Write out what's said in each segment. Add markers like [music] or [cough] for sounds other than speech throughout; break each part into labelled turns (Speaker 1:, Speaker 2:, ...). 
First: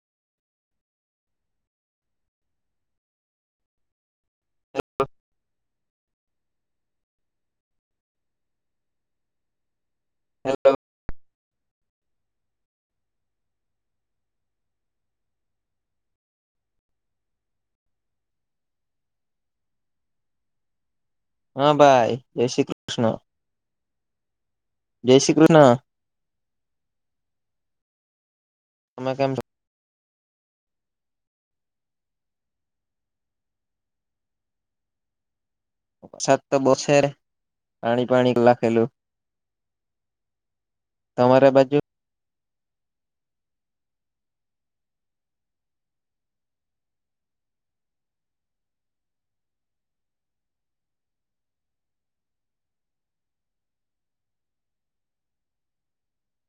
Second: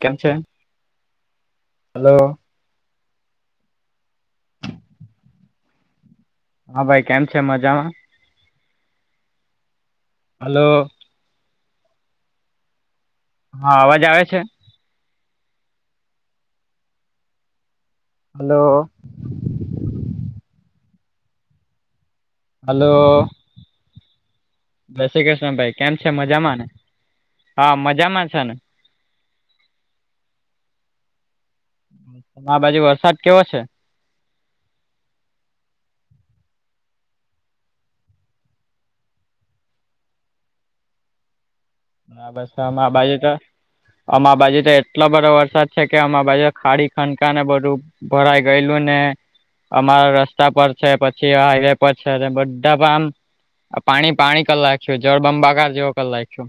Speaker 1: કેમ છે? હેલો. હા ભાઈ કેમ છે, મજામાં?
Speaker 2: હેલો
Speaker 1: હલો હા, અવાજ આવે છે? હલો
Speaker 2: હા ભાઈ. જય શ્રી કૃષ્ણ
Speaker 1: હાલો જય શ્રી કૃષ્ણ ભાઈ, કેમ છે, મજામાંને? હા મજામાં છે ને?
Speaker 2: તમે કેમ છો?
Speaker 1: તમા બાજુ વરસાદ કેવો છે?
Speaker 2: સાત તો બો છેરે, પાણી પાણી કલાખેલું. તમારે બાજુ?
Speaker 1: આ બસ તેમા બાજે તો આમા બાજુ તો એટલો બધો વરસાદ છે, કે અમા બાજુ ખાડી ખનકા ને બધું ભરાઈ ગયેલું ને અમારા રસ્તા પર છે, પછી હાઈવે પર છે, ને બધા પણ આમ આ પાણી પાણી કલ લાખ્યો, જળબંબાકાર જેવો કલ લાખ્યો.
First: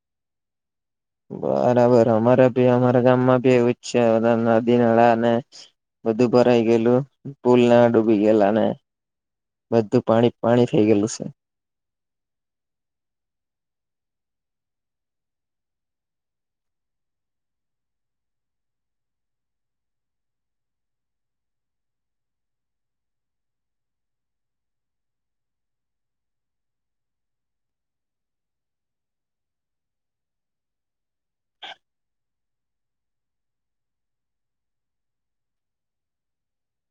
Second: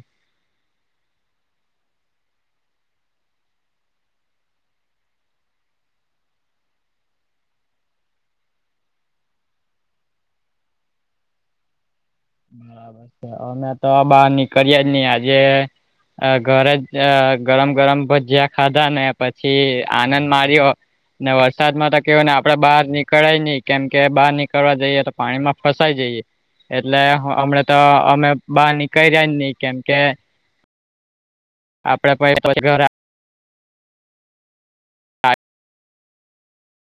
Speaker 2: બરાબર અમારા ભી અમારા ગામમાં ભી એવુંજ છે, બધી નદી, નાળા ને બધું ભઈ ગયલું, પુલ ના ડૂબી ગયેલા ને. બધું પાણી પાણી થઈ ગયેલું સે.
Speaker 1: બરાબર છે, અમે તો બાર નિકળ્યાજ નહી આજે અ ઘરે જ ગરમ ગરમ ભજીયા ખાધા, ને પછી આનંદ માર્યો. ને વરસાદ માતો કેહેવાય ને, આપડે બહાર નીકળાય નહી, કેમ કે બહાર નીકળવા જઈએ તો પાણીમાં ફસાઈ જઈએ. લે હ હમે તો હમે બાર નિકળ્યાજ ની કેમ કે આપડે પ પછી ઘરે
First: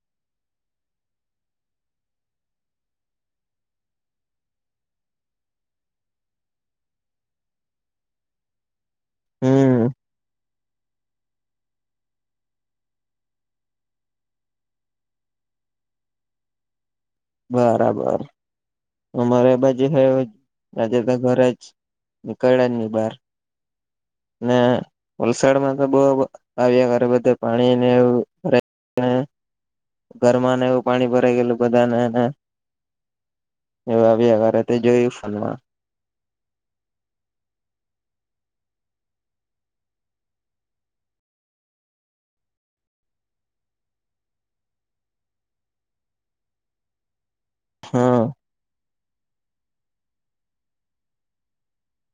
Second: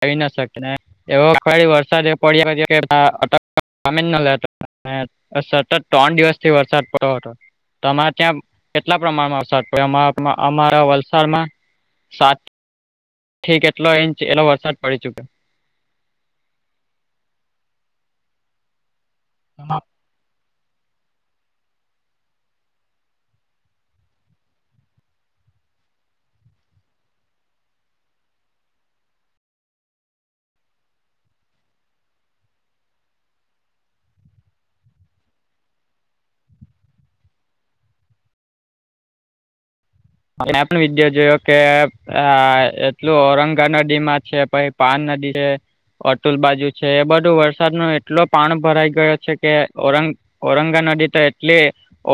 Speaker 1: આવી ના શકીએ, ને એવો કઈ વરસાદ એ પડ્યો છે કે તા અટકતો [unintelligible] સામીન નો લેતો, અ સતત ત્રણ દિવસથી વરસાદ પડતો હતો. તમારે ત્યાં કેટલા પ્રમાણમાં વસાદ
Speaker 2: હમ
Speaker 1: પડ્યો? અમા અમારા વલસાડમાં સાત ઠી કેટલો ઇંચ એટલો વરસાદ પડી ચુક્યો.
Speaker 2: બરાબર, અમારે
Speaker 1: હા.
Speaker 2: બાજુ હે એવુંજ. રાજેકા ઘરેજ નિકળ્યાજ ની બહાર. ને વલસાડમાં તો બહુ બ આવ્યા કરે, બધે પાણીને એવું ભરાઈ ને ઘરમાં ને એવું પાણી ભરાઈ ગયેલું બધા નેને. એવુ આવ્યા કરે તે જોયું ફોનમાં.
Speaker 1: એ પણ વિડ્યો જોયો કે, આ એટલું ઔરંગા નદી માં છે પે પાર નદી છે, અતુલ બાજુ છે, એ બધું વરસાદ મા એટલો
Speaker 2: હા
Speaker 1: પાણ ભરાઈ ગયો છે કે ઔરંગ ઔરંગા નદી તો એટલી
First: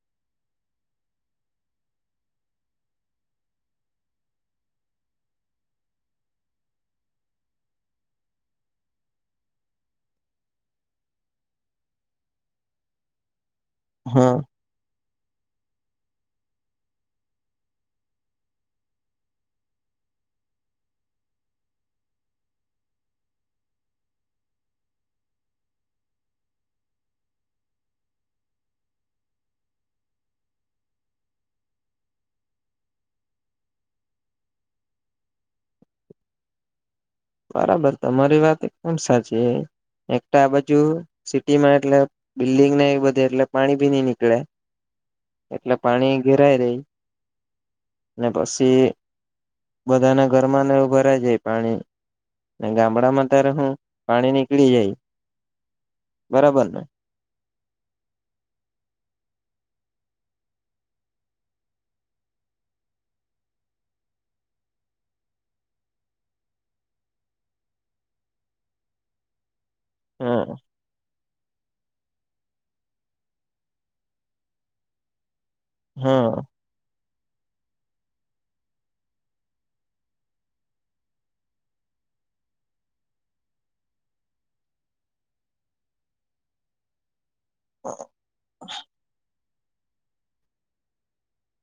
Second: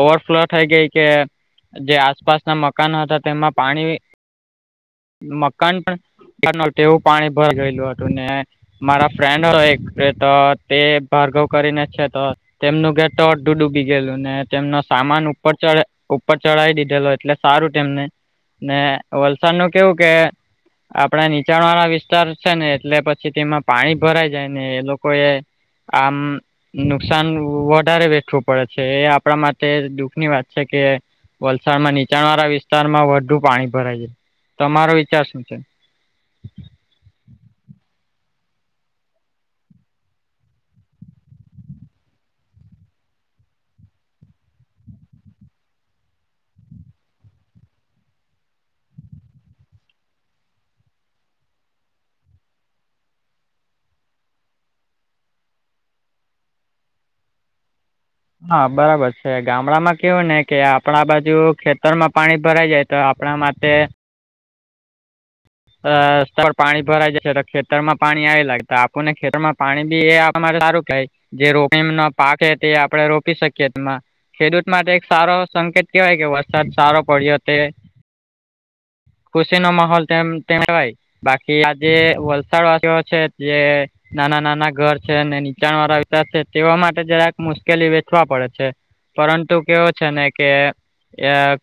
Speaker 1: ઓવરફ્લો થઈ ગઈ કે. જે આસપાસના મકાનો હતા તેમાં પાણી, મકાન પણ [unintelligible] તેવું પાણી ભર ગયેલુ હતુ ને મારા ફ્રેન્ડ હો એક તો, તે ભાર્ગવ કરીને છે તો, તેમનું ઘર તો અડધું ડૂબી ગયેલું,
Speaker 2: હા
Speaker 1: ને તેમનો સામાન ઉપર ચઢે ઉપર ચઢાવી દીધેલો એટલે સારું તેમને, ને વરસાદ નું કેવું કે આપણા નીચાણ વાળા વિસ્તાર છેને, એટલે પછી તેમાં પાણી ભરાય જાય, ને એ લોકો એ આમ નુકસાન વધારે વેઠવું પડે છે, એ આપણા માટે દુઃખની વાત છે કે વરસાદ માં નીચાણ વાળા વિસ્તારમાં વધુ પાણી ભરાય છે, તમારો વિચાર શું છે?
Speaker 2: બરાબર તમારી વાત એકદમ સાચી એક તો આ બાજુ સિટી માં એટલે બિલ્ડીિંગ ના એ બધે એટલે પાણી ભી નઈ નીકળે એટલે પાણી ભરાઈ રહે ને પછી બધાને ઘરમાં ને એવું ભરાય જાય પાણી ગામડા માં ત્યારે હું પાણી નીકળી જઈ બરાબર ને
Speaker 1: હા બરાબર છે ગામડામાં કેવું ને કે આપણા બાજુ ખેતર માં પાણી ભરાઈ જાય તો આપણા માટે અસ્ત પર પાણી ભરાઈ જાય છે, તો ખેતર મા પાણી આવે લાગે આપણને ખેતરમાં પાણી બી એ આપણા
Speaker 2: હા
Speaker 1: માટે સારું કેહવાય જે રોપણીનો પાક છે, તે આપણે રોપી શકીએ તેમાં ખેડૂત માટે એક સારો સંકેત કેવાય
Speaker 2: હા
Speaker 1: કે વરસાદ સારો પડ્યો તે ખુશીનો માહોલ તેમ [unintelligible] નાના નાના ઘર છે અને નીચાણ વાળા વિતાર છે, તેવા માટે જરાક મુશ્કેલી વેઠવા પડે છે, પરંતુ છે ને કે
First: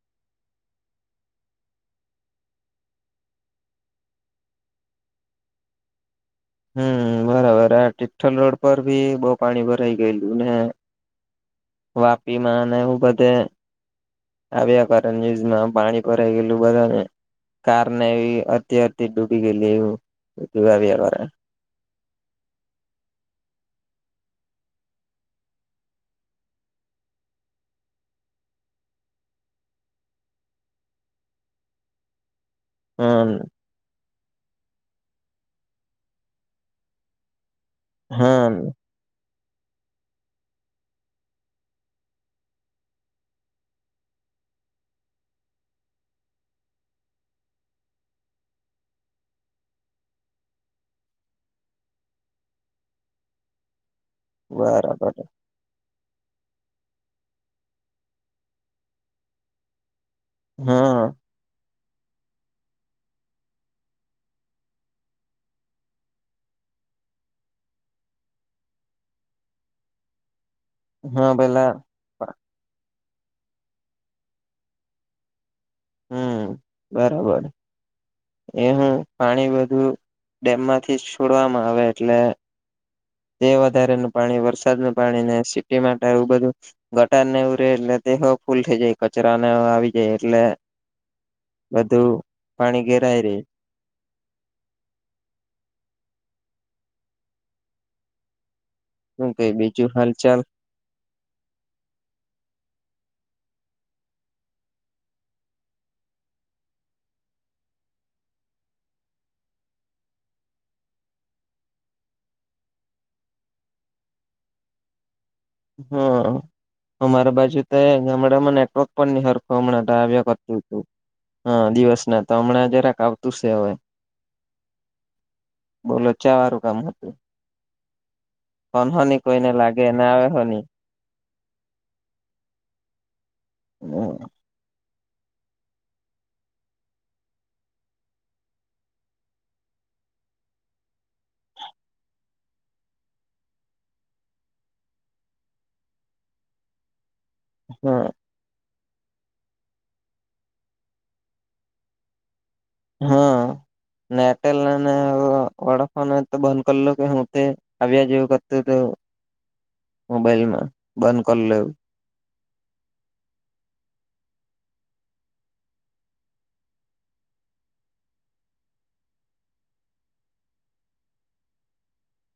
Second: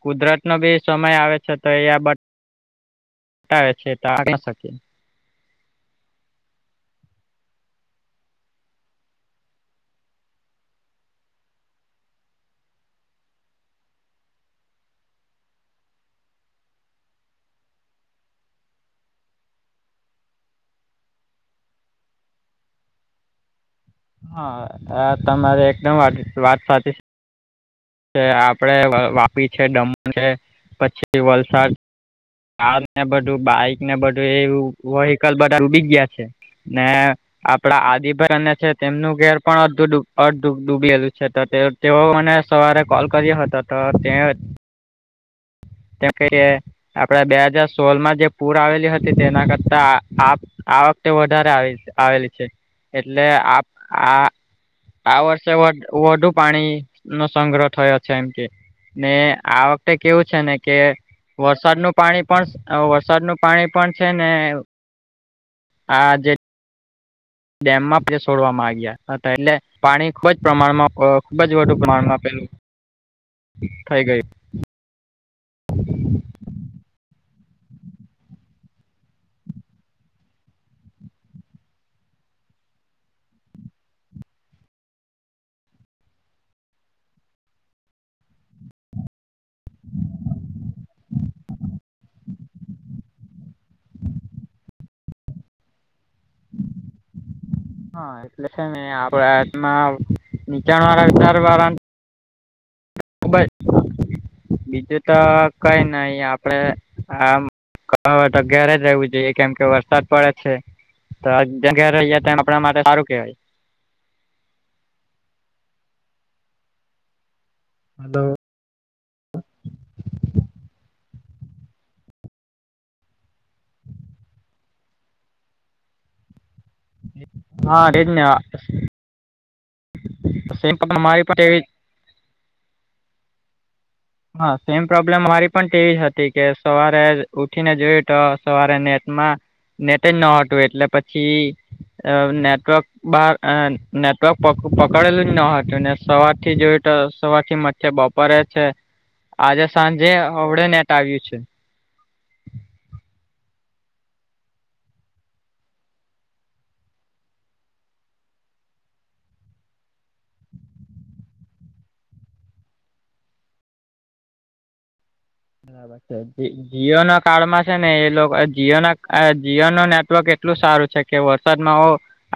Speaker 1: કુદરત નો બી સમય આવે છે, તો એ આવે છે.
Speaker 2: હમ બરાબર આ ટિ્ઠલ રોડ પર ભી બહુ પાણી ભરાઈ ગયેલુ ને વાપી માં એ બધે આવ્યા કાર ન્યુઝમાં પાણી ભરાઈ ગયેલુ બધાને કારને એવી ત્યાંથી જ ડૂબી ગયેલી એવુ
Speaker 1: હા તમારી એકદમ વાત સાચી છે. આપડે વાપી છે, દમણ છે પછી વલસાડ કાર ને
Speaker 2: હમ
Speaker 1: બધું બાઈક ને બધું એ વ્હીકલ બધા ડૂબી ગયા છેને. આપડા આદિભાઈ અને છે.
Speaker 2: હમ
Speaker 1: તેમનું ઘેર પણ અડધું ડૂબેલું છે તો તેઓ એ મને સવારે કોલ કર્યો હતો. તો તે કહી આપડે બે હાજાર સોળમાં જે પૂર આવેલી હતી તેના કરતા આ આ વખતે વધારે આવેલી છે, એટલે
Speaker 2: બરાબર
Speaker 1: આ વર્ષ વધુ પાણી નો સંગ્રહ થયો છે, એમાંથી. ને આ વખતે કેવું છેને, કે
Speaker 2: હા
Speaker 1: વરસાદનું પાણી પણ વરસાદનું પાણી પણ છેને. આજે ડેમ પણ છોડવા લાગ્યા એટલે પાણી ખૂબ જ પ્રમાણમાં અ
Speaker 2: હા
Speaker 1: ખુબ જ
Speaker 2: પેલા
Speaker 1: વધુ પ્રમાણમાં પેલું થઈ ગયુ
Speaker 2: હમ બરાબર એ હું પાણી બધું ડેમમાંથી છોડવામાં આવે એટલે એ વધારે નું પાણી વરસાદનું પાણી ને સિટી માટે આવું બધુ ગટાર ને ઉરે એટલે દેહો ફૂલ થઈ જાય કચરાને આવી જાય એટલે બધું પાણી ઘેરાય રે
Speaker 1: [inaudible] હા એટલે છેને
Speaker 2: શું કઈ
Speaker 1: આપણામા
Speaker 2: બીજું હાલચાલ
Speaker 1: અચ વાા દરવાા ખબ બીજું તો કઈ નહી આપડે આમ કહાવત અગિય્યારે જ રહેવું જોઈએ કેમ કે વરસાદ પડે છે. તો ઘ રહી તેમ આપણા માટે સારું કેવાય
Speaker 2: હા અમારા બાજુ તો
Speaker 1: હલો
Speaker 2: ગામડામાં નેટવર્ક હરખમણા દાવ્ય કરત હતુ. હા દિવસ ના તો હમણાં જરાક આવતું છે, હવે બોલો છે વારું કામ
Speaker 1: હા રેજઞ
Speaker 2: હનસન કોઈને લાગેને શન
Speaker 1: બીમારી પવી
Speaker 2: હમ
Speaker 1: હા સેમ પ્રોબ્લેમ અરી પણ તેવી હતી કે સવારે ઉઠીને જોયું તો સવારે નેટમાં નેટજ ન હતું એટલે પછી નેટવર્ક બાર નેટવર્ક પકડેલું જ ન હતું ને સવાર થી જોય સવારથી મચ્ે
Speaker 2: હા
Speaker 1: બપોરે છે આજે સાંજે અવડે નેટ આવ્યું છે
Speaker 2: હા અને એરટેલ વડાફોન તો બંધ કરીલો કે હું તે આવ્યા જેવું કરતું તો મોબાઈલમાં બંધ કરી લેવું
Speaker 1: બરાબર છે જીઓ ના કાળમાં છે ને એ લોકો જીઓ ના જીઓ ન નેટવર્ક એટલું સારું છે કે વરસાદ માં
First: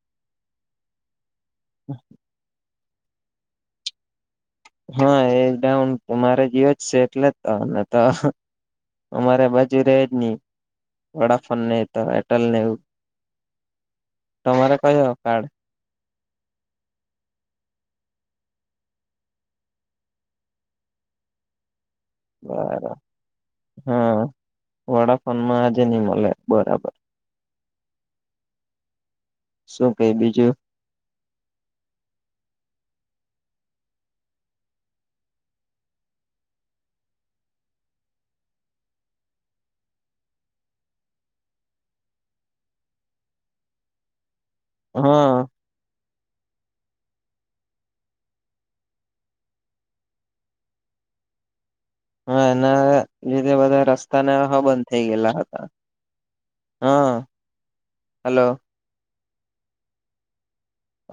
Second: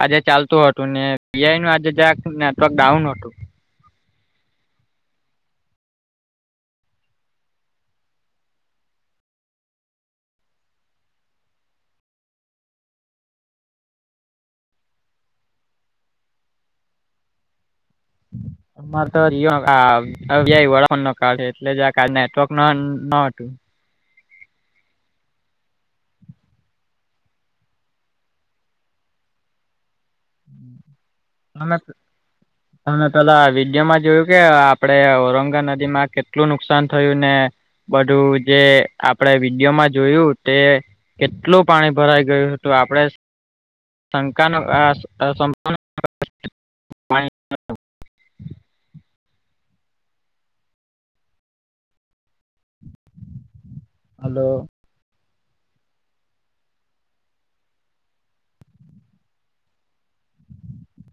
Speaker 1: આજે ચાલતું હતું ને પીઆઈ નું આજે જ નેટવર્ક ડાઉન હતું
Speaker 2: હા એ ડાઉન તો મારે જયો જ છે એટલે જ તો તો અમારે બાજુ ર જ નહી વડાફોન ને તો એરટેલ ને એવું તમામરે કહીહ કાડ
Speaker 1: આ તો ન કળ છે એટલે ક નેટવર્ક ન
Speaker 2: બરા
Speaker 1: ન હતું
Speaker 2: હા વડાફન માં આજે નહી મળે બરાબર શું કઈ બીજું
Speaker 1: નામે તો મે પેલા વિડીયોમાં જોયું કે આપડે ઔરંગા નદી માં કેટલું નુકસાન થયું ને બધું જે આપડે વિડીયોમાં જોયું તે કેટલું પાણી ભરાઈ ગયું હતું આપણેે શંકા
Speaker 2: હા
Speaker 1: ન
Speaker 2: હા એના લીધે બધા રસ્તાને
Speaker 1: હલો
Speaker 2: હ બન થઈ ગલાા હા હલો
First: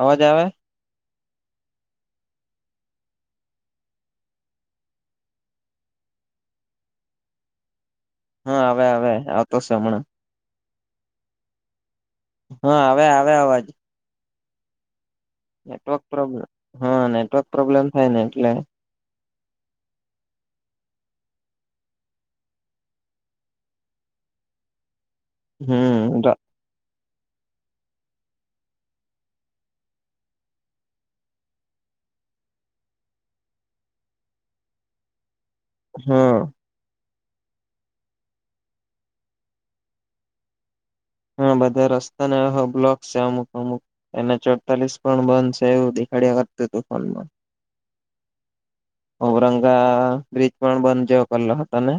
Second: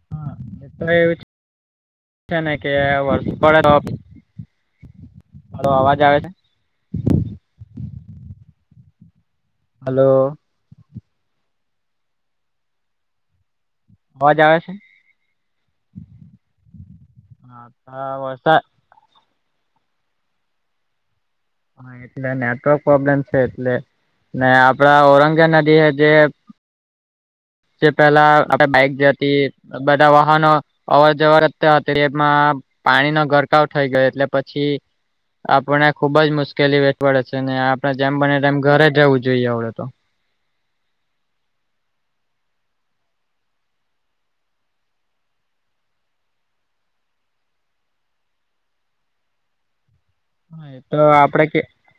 Speaker 2: અવાજ
Speaker 1: હા
Speaker 2: આવે
Speaker 1: તો એવું છે ને કે વર્ષ પડે તો હો અવાજ આવે છે
Speaker 2: હા આવે આવે આવતો હમણાં
Speaker 1: હલો
Speaker 2: હા આવે આવે અવાજ
Speaker 1: અવા જવા છે
Speaker 2: નેટવર્ક પ્રોબ્લેમ હા નેટવર્ક પ્રોબ્લેમ થાય
Speaker 1: હા
Speaker 2: ને એટલે
Speaker 1: વરસાદ હા એટલે નેટવર્ક પ્રોબ્લેમ છે એટલે ને આપડા ઔરંગે નદી એ જે
Speaker 2: હમ
Speaker 1: જે પેલા આપે બાઈક જતી બધા વાહનો અવર જવર જત્યારે એમાં પાણી નો ગરકાવ થઈ ગયો એટલે પછી આપણને ખુબ જ
Speaker 2: હા
Speaker 1: મુશ્કેલી વેઠ વડે છે ને આપડણે જેમ બનેમ ઘરે રહેવું જોઈએ આપડે તો
Speaker 2: હા બધા રસ્તાને બ્લોક છે અમુક અમુક એના ચોડતાલીસ પણ બંધ છે એવું દેખાડ્યા કરતું હતું ફોન ઔરંગા બ્રિજ
Speaker 1: હા એ
Speaker 2: પણ
Speaker 1: તો
Speaker 2: બંધ છેયો
Speaker 1: આપડે
Speaker 2: કલો
Speaker 1: કે
Speaker 2: હતા ને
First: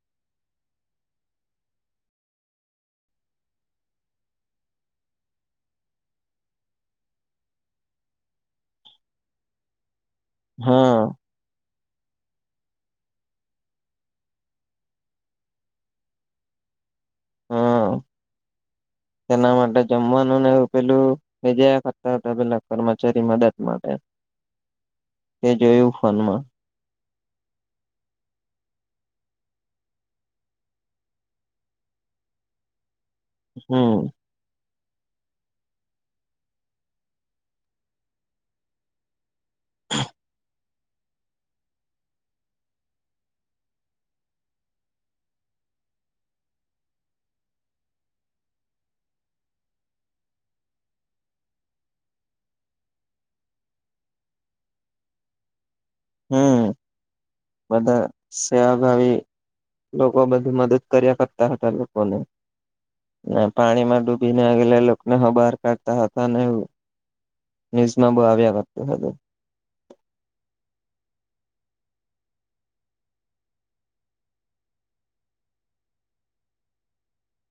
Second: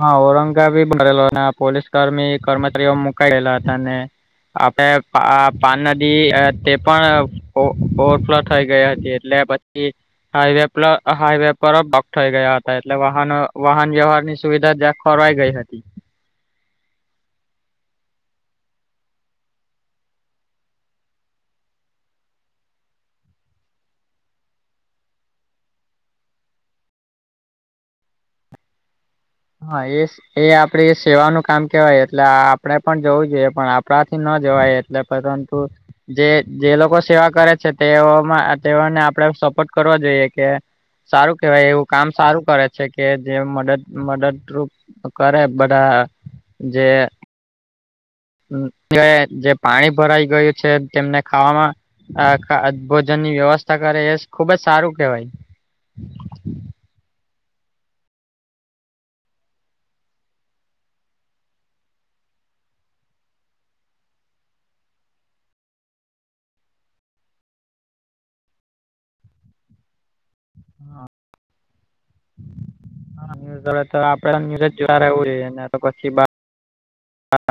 Speaker 1: હા ઔરંગાબી બરેલો પોલીસ કર્મી કર્મચારીઓ મુકાયેલા હતા ને આપણે પાન નદી તે પણ ઓવરફ્લો થઈ ગઈ હતી એટલે હાઈવે
Speaker 2: હા
Speaker 1: હાઈવે પર બગ થઈ ગયા હતા એટલે વાહનો વાહન વ્યવહાર સુવિધા જ્યાં ખોરવાઈ ગઈ હતી. [unintelligible]
Speaker 2: એના માટે જમવાનું ને એવું પેલું. મે જ કરતા હતા પેલા કર્મચારી મદદ માટે તે જોયું ફોનમાં.
Speaker 1: હા એ એ આપડે સેવાનું કામ કેવાય એટલે આપડણે પણ જવું જોઈએ પણ આપણા
Speaker 2: હમ
Speaker 1: થી ન જવાય. એલે પરંતુ જે જે લોકો સેવા કરે છે તેઓમાં તેઓને આપડે સટ કરવા જોઈએ કે સારું કેહેવાય એવું કામ સારું કરે છે કે જે મદદ મર્ડર ટ્રુપ કરે બડા જે એ જે પાણી ભરાઈ ગયું છે તેમને ખાવામાં આ ભોજનની વ્યવસ્થા કરે એ ખુબજ સારું કેહેવાય.
Speaker 2: હમ
Speaker 1: [unintelligible]
Speaker 2: બધા સેવાભાવી લોકો બધી મદદ કર્યા કરતા હતા લોકોને. ના પાણી માં ડૂબી નેગલે લોકોકને હ બહાર કાઢતા હતા ને એું ન્યુઝ માં બહુ આવ્યા વાત હ
Speaker 1: હા. હા ન્યઝડે તો આપડે ન્યૂઝ જોતા રહેવું જોઈએ પછી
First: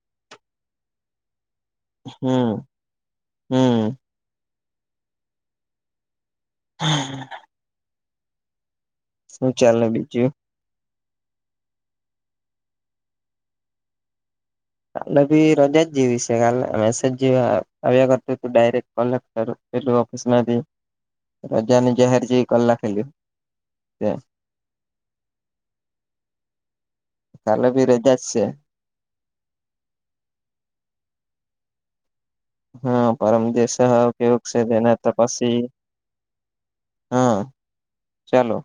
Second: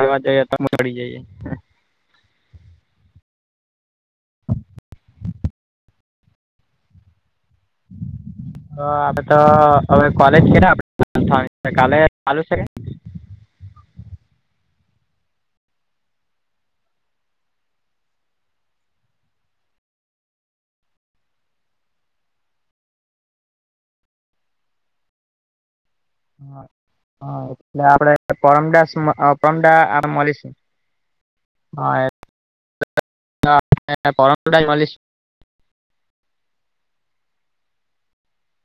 Speaker 1: વા જઈએ તડી જઈએ.
Speaker 2: હમ હમ.
Speaker 1: [unintelligible]
Speaker 2: હમ હમ.
Speaker 1: તો આપડે તો
Speaker 2: શું ચાલે
Speaker 1: હવે
Speaker 2: બીજું
Speaker 1: કોલેજ કે આપ કાલે ચાલુ છે કે
Speaker 2: કલે ભી રોજા જીવી છે કલે મેસેજવા આવ્યા કરતું તું ડાયરેક્ટ કોલેક્ટ કર. એલું ઓફિસ ના હતી રજાનીજે હારી જ કલ્લા ખેલ ત
Speaker 1: હા હા
Speaker 2: કાલે
Speaker 1: એટલે
Speaker 2: ભી
Speaker 1: આપડે
Speaker 2: રજા જ છે
Speaker 1: પરમદાસ મડાલીસ હા
Speaker 2: હા પરમ જેેશ
Speaker 1: એટલે
Speaker 2: કેવું છે
Speaker 1: પરમદા મળીશું
Speaker 2: તેના ત પછી હા ચાલો.